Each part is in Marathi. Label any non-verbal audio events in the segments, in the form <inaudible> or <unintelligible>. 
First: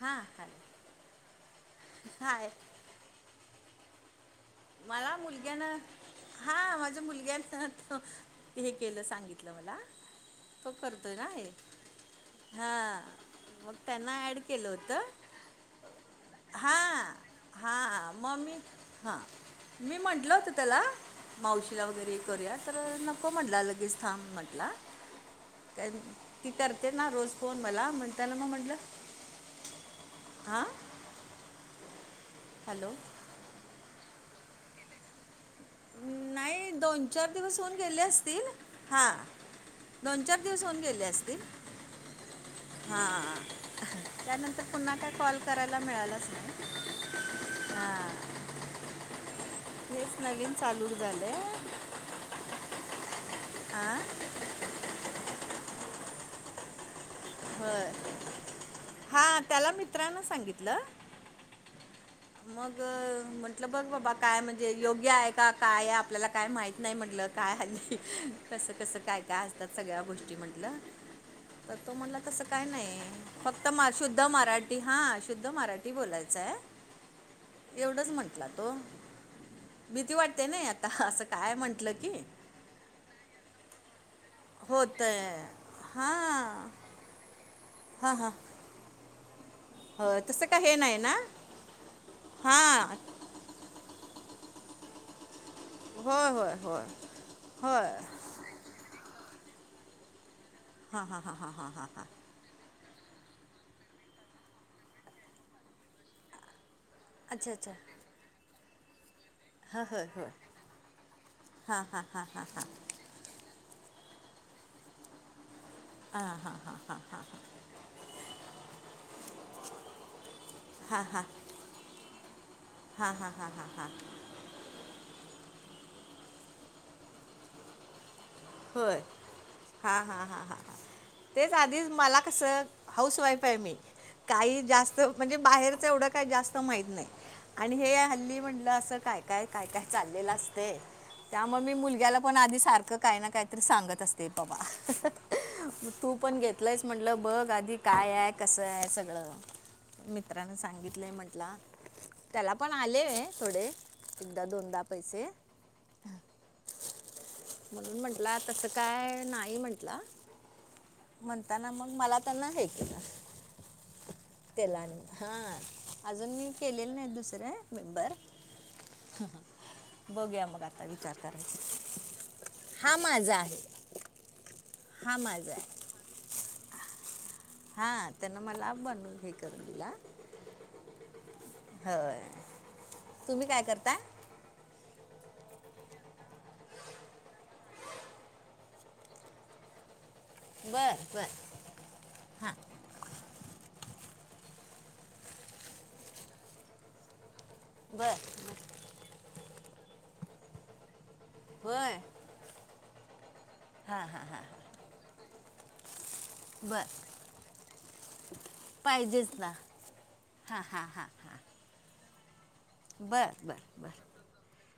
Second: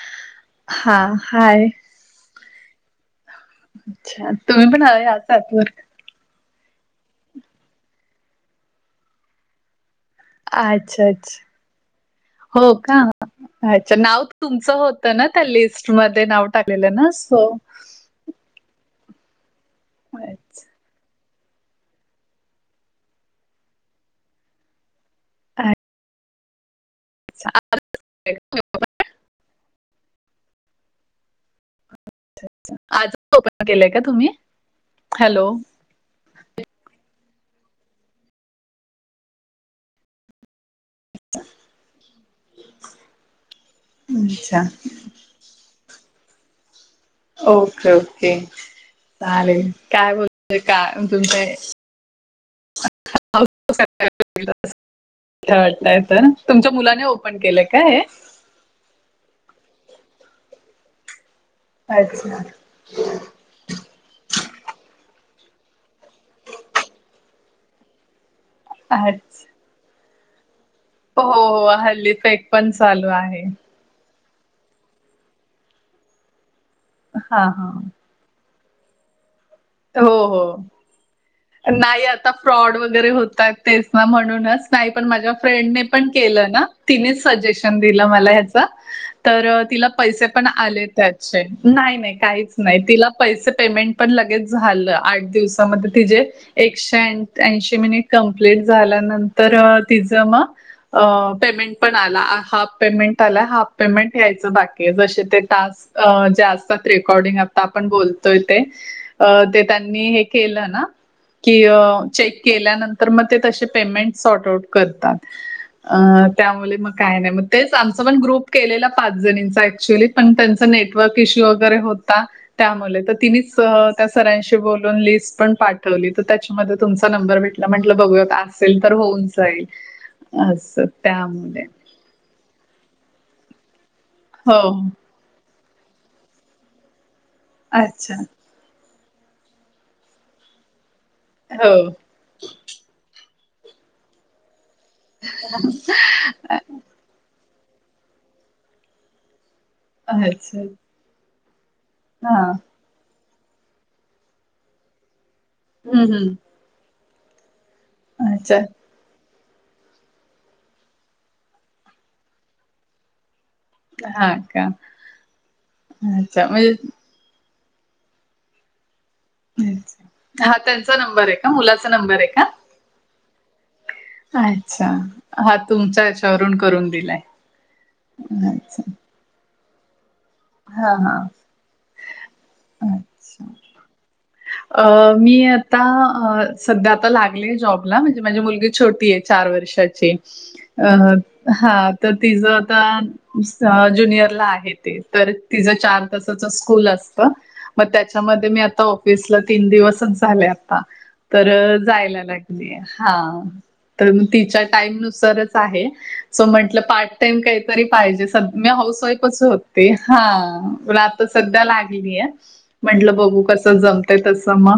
हा. हा. हाय हाय अच्छा! तुम्ही पण आ <unintelligible> वर हा. माझ्या मुलग्यांच. ते हे केलं सांगितलं मला तो अच्छा करतोय ना अच्छा हे हा हो का मग अच्छा त्यांना नाव ऍड केलं तुमचं होत होतं ना त्या लिस्ट मध्ये नाव हा टाकलेलं ना सो हा. मग हा. मी म्हंटलं होतं अच्छा त्याला मावशीला वगैरे करूया, तर नको म्हटला लगेच थांब म्हटला. <unintelligible> ती करते ना रोज फोन मला म्हणताना मग अच्छा, म्हटलं हा आज ओपन केलंय का तुम्ही? हॅलो! नाही दोन चार दिवस होऊन गेले असतील. हा. दोन चार दिवस होऊन गेले. असतील. हा. अच्छा त्यानंतर हा पुन्हा काय कॉल करायला मिळालं अस ओके ओके चालेल. काय हेच नवीन बोल चालू काय झालं तुमच्या आहे <inaudible> अ <unintelligible> तुमच्या मुलाने केलंय का बर. हे हा. त्याला मित्रानं सांगितलं. <unintelligible> अ म्हटलं बघ बाबा काय म्हणजे योग्य आहे का काय? आपल्याला काय माहित नाही म्हटलं. काय आहे कसं कसं काय काय अच्छा असतात सगळ्या गोष्टी म्हंटलं हो हो हल्लीच तसं काय नाही. फक्त शुद्ध मराठी हा शुद्ध मराठी बोलायचंय. हा हा एवढंच म्हंटला तो. भीती हो वाटते हो नाही आता असं काय म्हंटलं नाही की. आता फ्रॉड वगैरे होतात तेच ना, म्हणूनच नाही होत पण माझ्या आहे. फ्रेंडे पण केलं ना. हां तिनेच सजेशन दिलं हां मला हां ह्याचा तर तिला हो पैसे तसं पण काय हे आले नाही ना त्याचे. नाही नाही. काहीच नाही हां तिला पैसे पेमेंट पण लगेच झाल. आठ दिवसामध्ये तिचे होय होय होय एकशे ऐंशी होय मिनिट कम्पि <unintelligible> झाल्यानंतर तिच हां हां हां मग हां हां पेमेंट हां पण हां आला हा पेमेंट आला, हाफ पेमेंट यायच बाकी आहे. जशे ते टास्क जे असतात रेकॉर्डिंग अच्छा आता अच्छा आपण बोलतोय ते अ ते हां होय त्यांनी हे होय केलं ना, की हां हां हां चेक हां हां केल्यानंतर नंतर मग ते तशे पेमेंट सॉर्ट आऊट करतात. अ हां त्यामुळे हां मग हां हां काय हां नाही. मग तेच आमचा पण ग्रुप केलेला पाच जणींचा ऍक्च्युली पण त्यांचा हां हां नेटवर्क हां इश्यू वगैरे होता त्यामुळे तर हां हां तिनिच हां हां सरांशी बोलून लिस्ट पण पाठवली तर त्याच्यामध्ये तुमचा नंबर भेटला म्हटलं बघूया आज तर असेल तर होय होऊन जाईल. हां हां हां हां हां अस तेच त्यामुळे आधीच मला कसं हाऊस वाईफ आहे मी हो काही जास्त म्हणजे बाहेरचं एवढं काही जास्त माहीत नाही आणि हे अच्छा हल्ली म्हटलं असं काय. काय, काय, काय चाललेलं असतय त्यामुळे हो मी मुलग्याला पण आधी सारखं काही ना काहीतरी सांगत अस ते पवा म तूप पण घेतलंयसं म्हटलं बघ आधी काय आहे, कसं आहे सगळं. मित्रांने अच्छा सांगितलंय म्हंटला हां त्याला पण आलेये थोडे, एकदा दोनदा पैसे. हूं हूं! म्हणून म्हटला, अच्छा तसं काय नाही म्हटला. म्हणताना मग मला त्यांना हे केलं. हां का त्याला आणि हा अजून अच्छा मी म्हणजे केलेले नाही दुसरे मेंबर. बघूया हा मग आता त्यांचा विचार नंबर आहे का, करायचा मुलाचा नंबर आहे का? हा माझा आहे अच्छा माझा हा आहे तुमच्या यांच्यावरून करून दिलाय. हा त्यांन मला अच्छा बनून हे करून दिला. हा हा होय, अच्छा तुम्ही काय करता? अ मी आता अ. सध्या आता लागलेय जॉबला, म्हणजे माझी मुलगी छोटी आहे चार वर्षाची. अ बर बर हा तर तिच हां आता ज्युनियरला आहे ते. तर तिचं चार तासाच स्कूल असत. मग बर त्याच्यामध्ये मी आता ऑफिसला तीन दिवसच झाले आता, तर होय जायला लाग लीय हा हां तर म हां हां तिच्या टाईम नुसारच आहे. स म्हंटलं बर पार्ट टाइम काहीतरी पाहिजे, स मी हाऊस पाहिजेच वाईफच ना होत ते हा हां हां म हां आता हां सध्या लागलीय. म्हंटलं बर बघू बर कस बर जमतय तसं म,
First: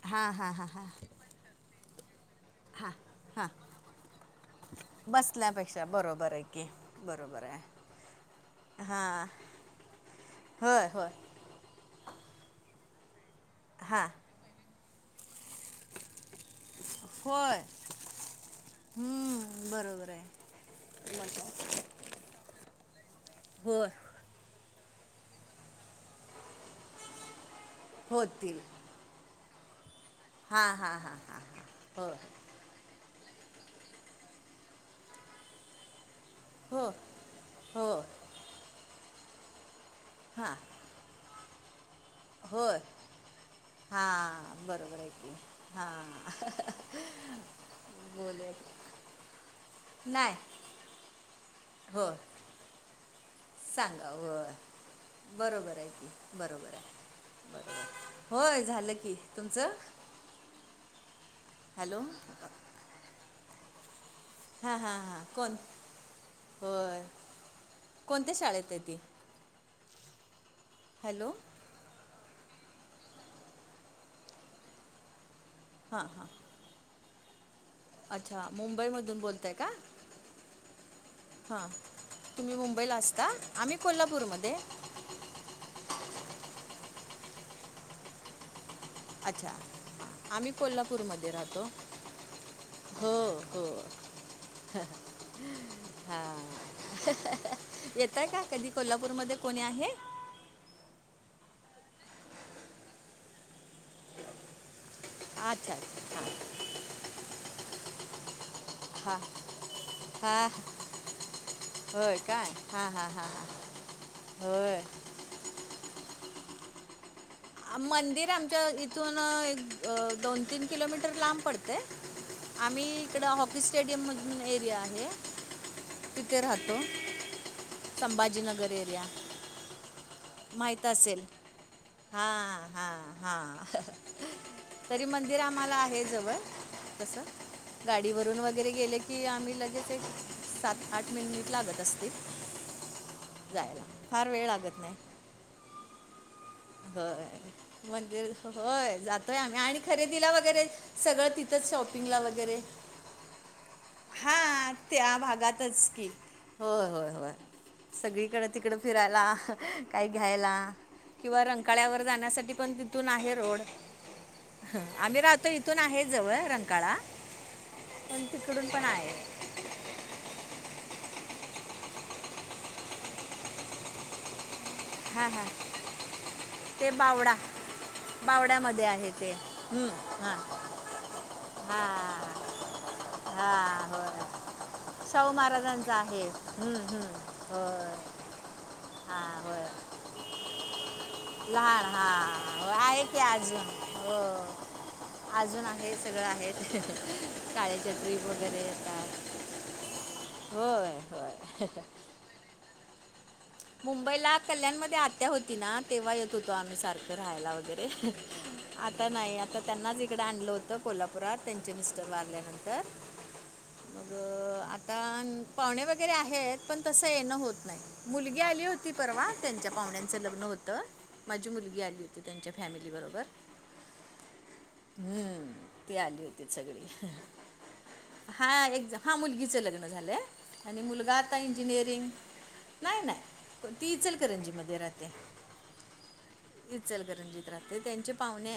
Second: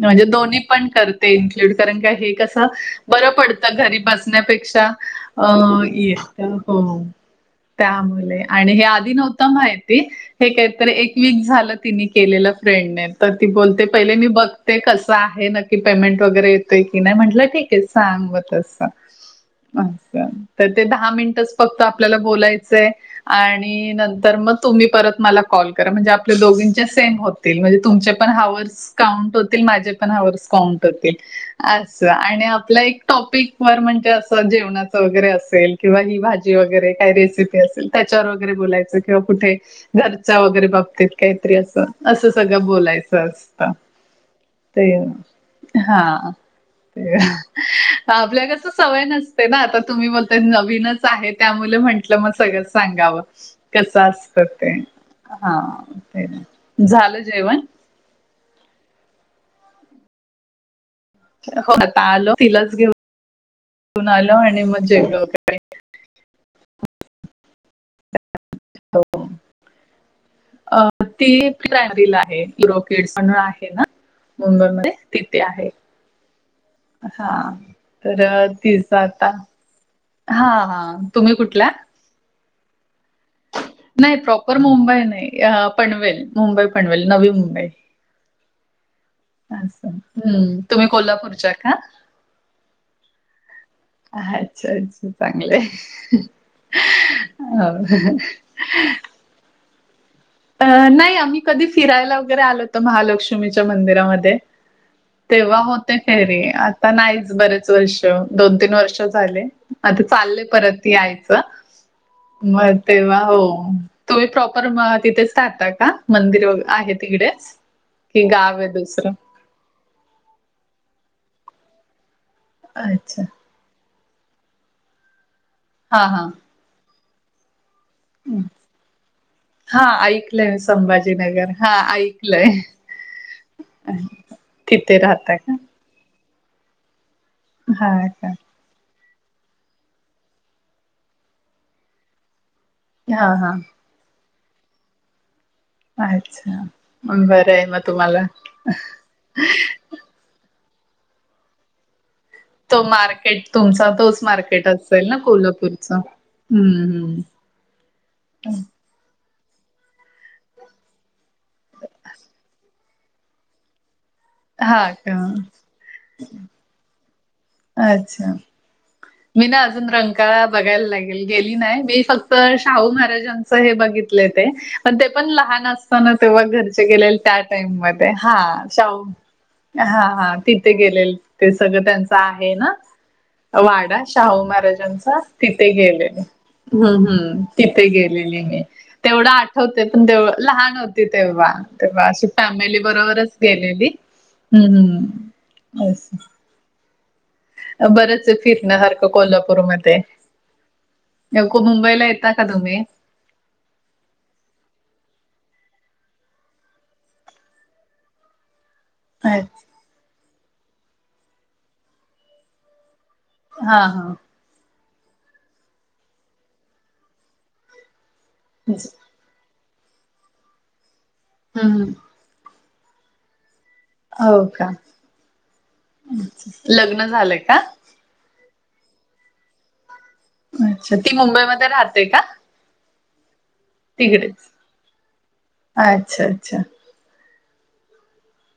म्हणजे हां हां दोन्ही हां हां पण कर ते इनक्लूड करणं काय हे कस. हां बर हां पडत घरी बसण्यापेक्षा बसल्यापेक्षा बरोबर आहे की अ. बरोबर आहे त्यामुळे आणि हे आधी हां नव्ह व्हतं माहिती हे होय काहीतरी होय एक वीक झालं, तिणी केलेलं फ्रेंडने. त ती बोलते हां पहिले मी बघते कसं आहे, नक्की पेमेंट वगैरे येतय की नाही, म्हटलं होय ठीक. ये ते सांग म तस हम्म, बरोबर आहे असं ते दहा मिनट फक्त आपल्याला बोलायचंय हो आणि नंन तर मग तुम्ही परत मला कॉल करा, म्हणजे आपल्या दोघींच्या सेम होतील, म्हणजे तुमचे पण होतील हावर्स. काउंट होतील, माझे पण हावर्स हां काउंट हां होतील, हां हां हां अस हो आणि आपला एक टॉपिक वर म्हणजे असं जेवणाच वगैरे असेल, किंवा ही भाजी जी हो वैगैरे काय रेसीपी हो असेल त्याच्यावर वैगरे बोलायचं किंवा कुठे घरचा हां वैगरे बाबतीत. काहीतरी असं, असं हो सगळं बोलायचं असतं. हां ते बरोबर आहे की हा हां ते आपल्या बोले कस सवय नस ते ना आता तुम्ही बोलता नाही य नवीनच आहे त्या मुले हो म्हंटलं म सगळं सांगावं कसं सांगा असतं वं ते हा बरोबर आहे की, ते बरोबर आहे, झालं जेवण बरोबर. होय झालं की तुमचं? हो हॅलो आता आलो, तिलाच घेऊन, ऊन आल आणि हा मग हा जेवलो हा कोण वगैरे होय कोणत्या शाळेत. आहे ती अ हॅलो ती. प्रायमरीला आहे ती रॉकिडसं पण आहे ना मुंबई मध्ये तिथे आहे. हां हां! हा तर अच्छा तिच मुंबईमधून आता बोलताय का हा हा तुम्ही हां कुठल्या? तुम्ही मुंबईला असता. आम्ही नाही कोल्हापूरमध्ये प्रॉपर मुंबई नाही पनवेल मुंबई पनवेल नवी मुंबई. अच्छा असं आम्ही हम्म तुम्ही कोल्हापूरमध्ये कोल्हापूरच्या राहतो का? हो हो. अच्छा अच्छा चांगलंय. हा हो. येतय का कधी? कोल्हापूरमध्ये कोणी आहे? अ नाही आम्ही कधी फिरायला वगैरे आलो होतो महालक्ष्मीच्या मंदिरामध्ये. तेव्हा अच्छा होते अच्छा फेरी आता नाहीच बरेच वर्ष दोन तीन वर्ष. आताच हां आले आता चालय हां परत यायचं. होय काय मग हां हां तेव्हा हां हो हां तुही प्रॉपर होय म तिथेच राहता का मंदिर व आहे तिकडेच. कि मंदिर गाव आहे आमच्या दुसरं इथून एक दोन तीन किलोमीटर लांब पडते. आम्ही अच्छा इकडं हॉकी स्टेडियमधून एरिया आहे. हा हा. तिथ राहतो. संभाजीनगर एरिया हा ऐकलंय माहित असेल. संभाजीनगर हा आई. हा हा हा तिथे तरी राहता मंदिर आम्हाला. का? आम्हाला आहे जवळ तस हा का गाडीवरून. वगैरे गेले की आम्ही लगेच एक सात आठ मिनिट लागत असतील. हा हा जायला फार वेळ लागत नाही. अच्छा! बरं आहे मग हय तुम्हाला मंदिर हय जातोय आम्ही आणि खरेदीला वगैरे सगळं तिथंच शॉपिंगला वगैरे. तो मार्केट तुमचा तोच मार्केट हां असेल त्या ना भागातच कोल्हापूरचा. की होय होय हम्म होय सगळीकडे हम्म तिकड फिरायला काही घ्यायला. किंवा रंकाळ्यावर जाण्यासाठी पण तिथून आहे रोड. ह हा का आम्ही राहतो इथून आहे जवळ रंकाळा. पण अच्छा! तिकडून पण आहे मी ना अजून रंकाळा बघायला नाय गेली नाही मी फक्त शाहू महाराजांचं हे बघितले ते. पण ते पण हां हां लहान असताना तेव्हा घरचे ते गेले बावडा त्या टाइम मध्ये हा बावड्यामध्ये शाहु आहे ते हं, हा हा हां तिथे गेलेलो ते सगळं त्यांचं हां आहे ना. हां वाडा शाहू होय महाराजांचा शाहू तिथे महाराजांचं गेलेलो आहे हं, हम्म हं, हम्म. तिथे होय गेलेले मी तेवढं हां होय आठवत. तेव लहान होती तेव्हा लहान तेव्हा अशी हां होय फॅमिली आहे की बरोबरच अजून गेलेली हो हम् हम्. अजून आहे सगळं आहे. काळ्याच्या ट्रीप बरेच वगैरे फिरण्यासारखं येतात कोल्हापूरमध्ये आहे. होय नको होय मुंबईला येता का तुम्ही. मुंबईला कल्याणमध्ये आत्या होती ना तेव्हा येत होतो आम्ही सारखं राहायला वगैरे. आता नाही अच्छा आता त्यांनाच इकडे आणलं होतं कोल्हापुरात त्यांचे मिस्टर वारल्यानंतर. हा मग हा आता पाहणे वगैरे आहेत पण तसं येणं होत नाही. मुलगी आली होती परवा त्यांच्या पाहुण्यांचं लग्न होतं माझी मुलगी हम्म आली होती. त्यांच्या फॅमिली बरोबर. हो का. हम्म ती आली होती अच्छा. लग्न सगळी. झालंय का? हा एक हा मुलगीच लग्न झालंय आणि अच्छा मुलगा ती आता मुंबईमध्ये राहते इंजिनिअरिंग. का? नाही नाही ती तिकडेच इचलकरंजी मध्ये राहते. अच्छा अच्छा इचलकरंजीत राहते त्यांचे पाहुणे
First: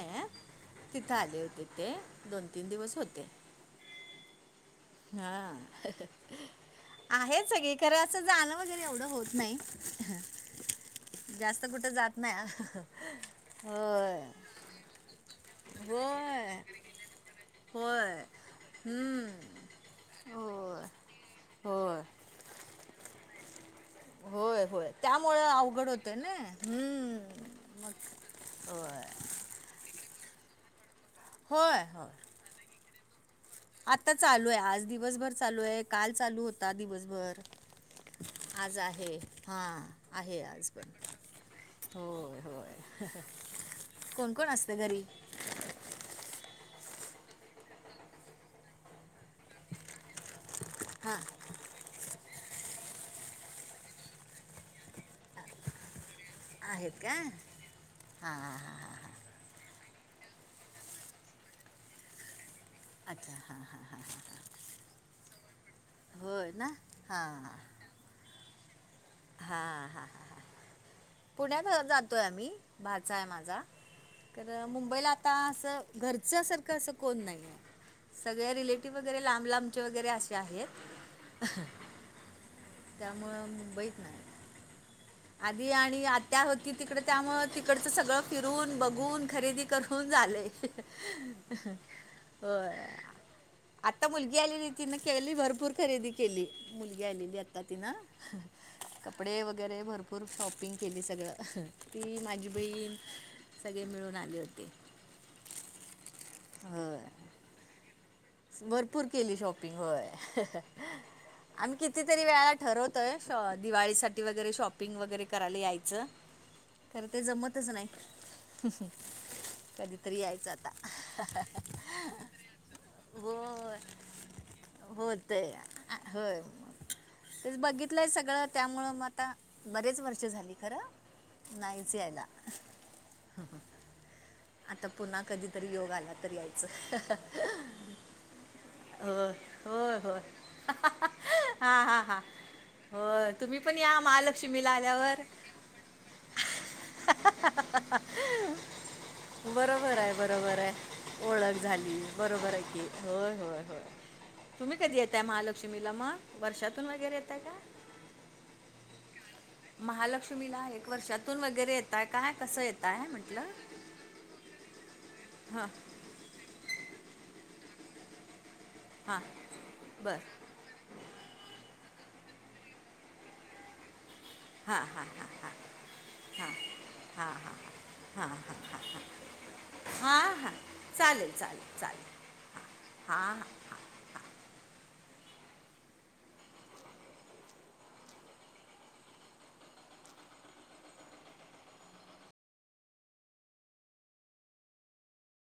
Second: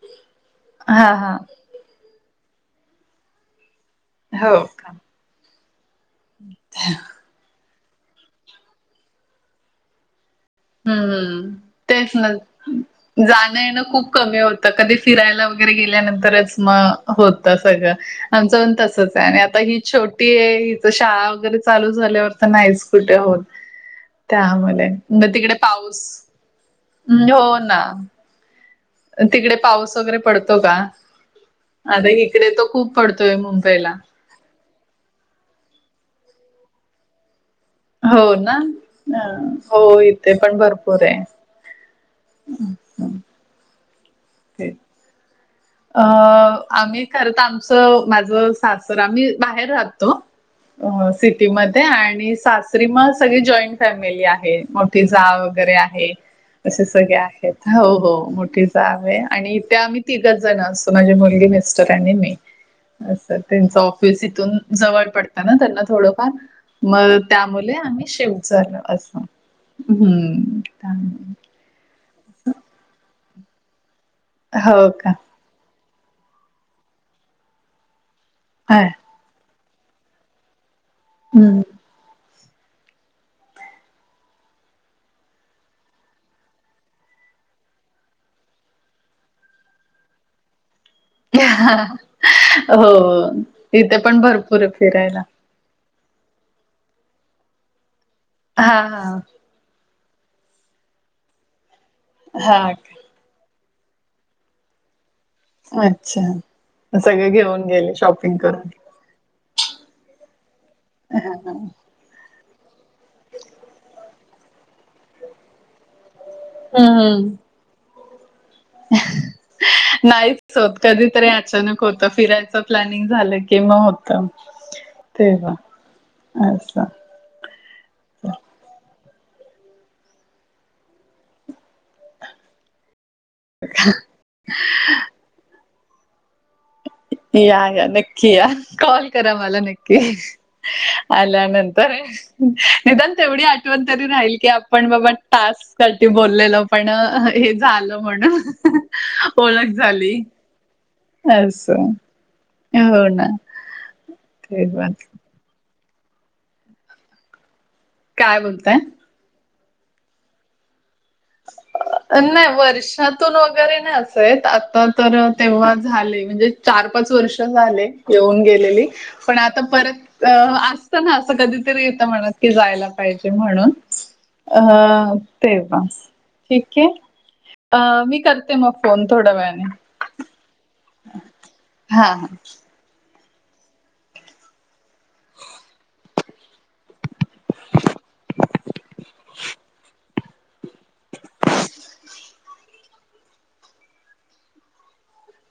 तिथे हा हा आले होती. ते दोन तीन दिवस होते. हो का हा हम आहेत सगळी खर असं जाणं वगैरे एवढं होत नाही. हम्मम जास्त कुठं तेच जात ना नाही जाणं येण खूप होय कमी होत. आता कधी फिरायला वगैरे गेल्यानंतरच होय मग होत सगळं होय आमचं पण तसच आहे हम्म आणि आताही छोटी हो आहे हिच शाळा वगैरे चालू होय झाल्यावर तर नाहीच कुठे होत. होय होय त्यामुळे मग त्यामुळ तिकडे अवघड पाऊस होते ना हम्म हो ना मग होय. तिकडे पाऊस वगैरे पडतो का होय होय आता इकडे तो खूप पडतोय मुंबईला आत्ता चालू आहे आज दिवसभर चालू आहे काल चालू होता दिवसभर हो ना आज आहे हां हो इथे आहे पण आज भरपूर आहे. होय होय हं, कोण कोण असत तेच घरी अ आम्ही खरं तर आमचं माझं सासर आम्ही बाहेर राहतो हां सिटीमध्ये ते आणि सासरी म सगळी जॉईंट फॅमिली आहे मोठी जाव वगैरे आहे. असे आहेत का सगळे आहेत हो हो हां हां मोठी हां जाव आहे आणि ते आम्ही तिची जण असतो माझी मुलगी मिस्टर आणि मी अच्छा असं हां त्यांच हां हां ऑफिस इथून जवळ पडतं ना त्यांना थोडंफार होय ना मग हां हां त्यामुळे आम्ही शिफ्ट झालो अस हां हां हां हम्म पुण्यात जातो आहे आम्ही भाचा आहे माझा तर हो मुंबईला का? आता असं घरच्या सारखं असं कोण नाही आहे सगळ्या रिलेटिव्ह वगैरे लांब लांबचे वगैरे असे आहेत. हम्म. त्यामुळं मुंबईत नाही. आधी आणि आत्या होती तिकड त्यामुळं तिकडचं सगळं फिरून बघून खरेदी करून झालंय. <inaudible> हो इथे आता पण मुलगी भरपूर आहे आलेली तिन फिरायला. केली भरपूर खरेदी केली मुलगी आलेली आता तिन हा हा. कपडे वगैरे भरपूर र शॉपिंग केली सगळं ती माझी हा बहीण का सगळे मिळून आले होते. अच्छा होय. सगळे घेऊन गेले शॉप भरपूर केली शॉपिंग होय आम्ही किती कितीतरी वेळाला ठरवतोय दिवाळीसाठी वगैरे शॉपिंग वगैरे करायला यायचं. हम्म पण ते हम्म. जमतच नाही. कधीतरी यायचं नाहीच आता कधीतरी अचानक होत फिरायचं. प्लॅनिंग झालं कि म होय होत हो तेव्हा आ- होय असं ते बघितलंय सगळं त्यामुळं मग आता बरेच वर्ष झाली खरं नाहीच यायला <inaudible> आता पुन्हा कधीतरी योग आला तरी याय या ग नक्की या कॉल होय करा मला नक्की होय होय हां आल्यानंतर हां हां निदान होय तेवढी तुम्ही पण आठवण या तरी राहील की महालक्ष्मीला आपण बाबा आल्यावर टास्क साठी बोललेलं पण हे झालं म्हणून ओळख झाली. बरय. ओळख असं झाली बरोबर आहे हो ना. होय होय होय ते तुम्ही पण कधी येताय मालक लक्ष्मीला म वर्षातून वगैरे येताय का काय बोलताय महालक्ष्मीला एक वर्षातून वगैरे येताय का नाही कसं येताय वर्षातून म्हटलं वगैरे नाही असं आता तर हां तेव्हा झाले म्हणजे चार पाच वर्ष झाले येऊन गेलेली हां पण आता बरं परत अ असत ना असं कधीतरी येत मनात की जायला पाहिजे म्हणून हां हां ह हां हां तेव्हा हां ठीक आहे हां हां अ मी हां करते हां मग फोन थोड्या वेळाने हां हां चालेल चालेल चालेल हा हा हां हां हां <inaudible>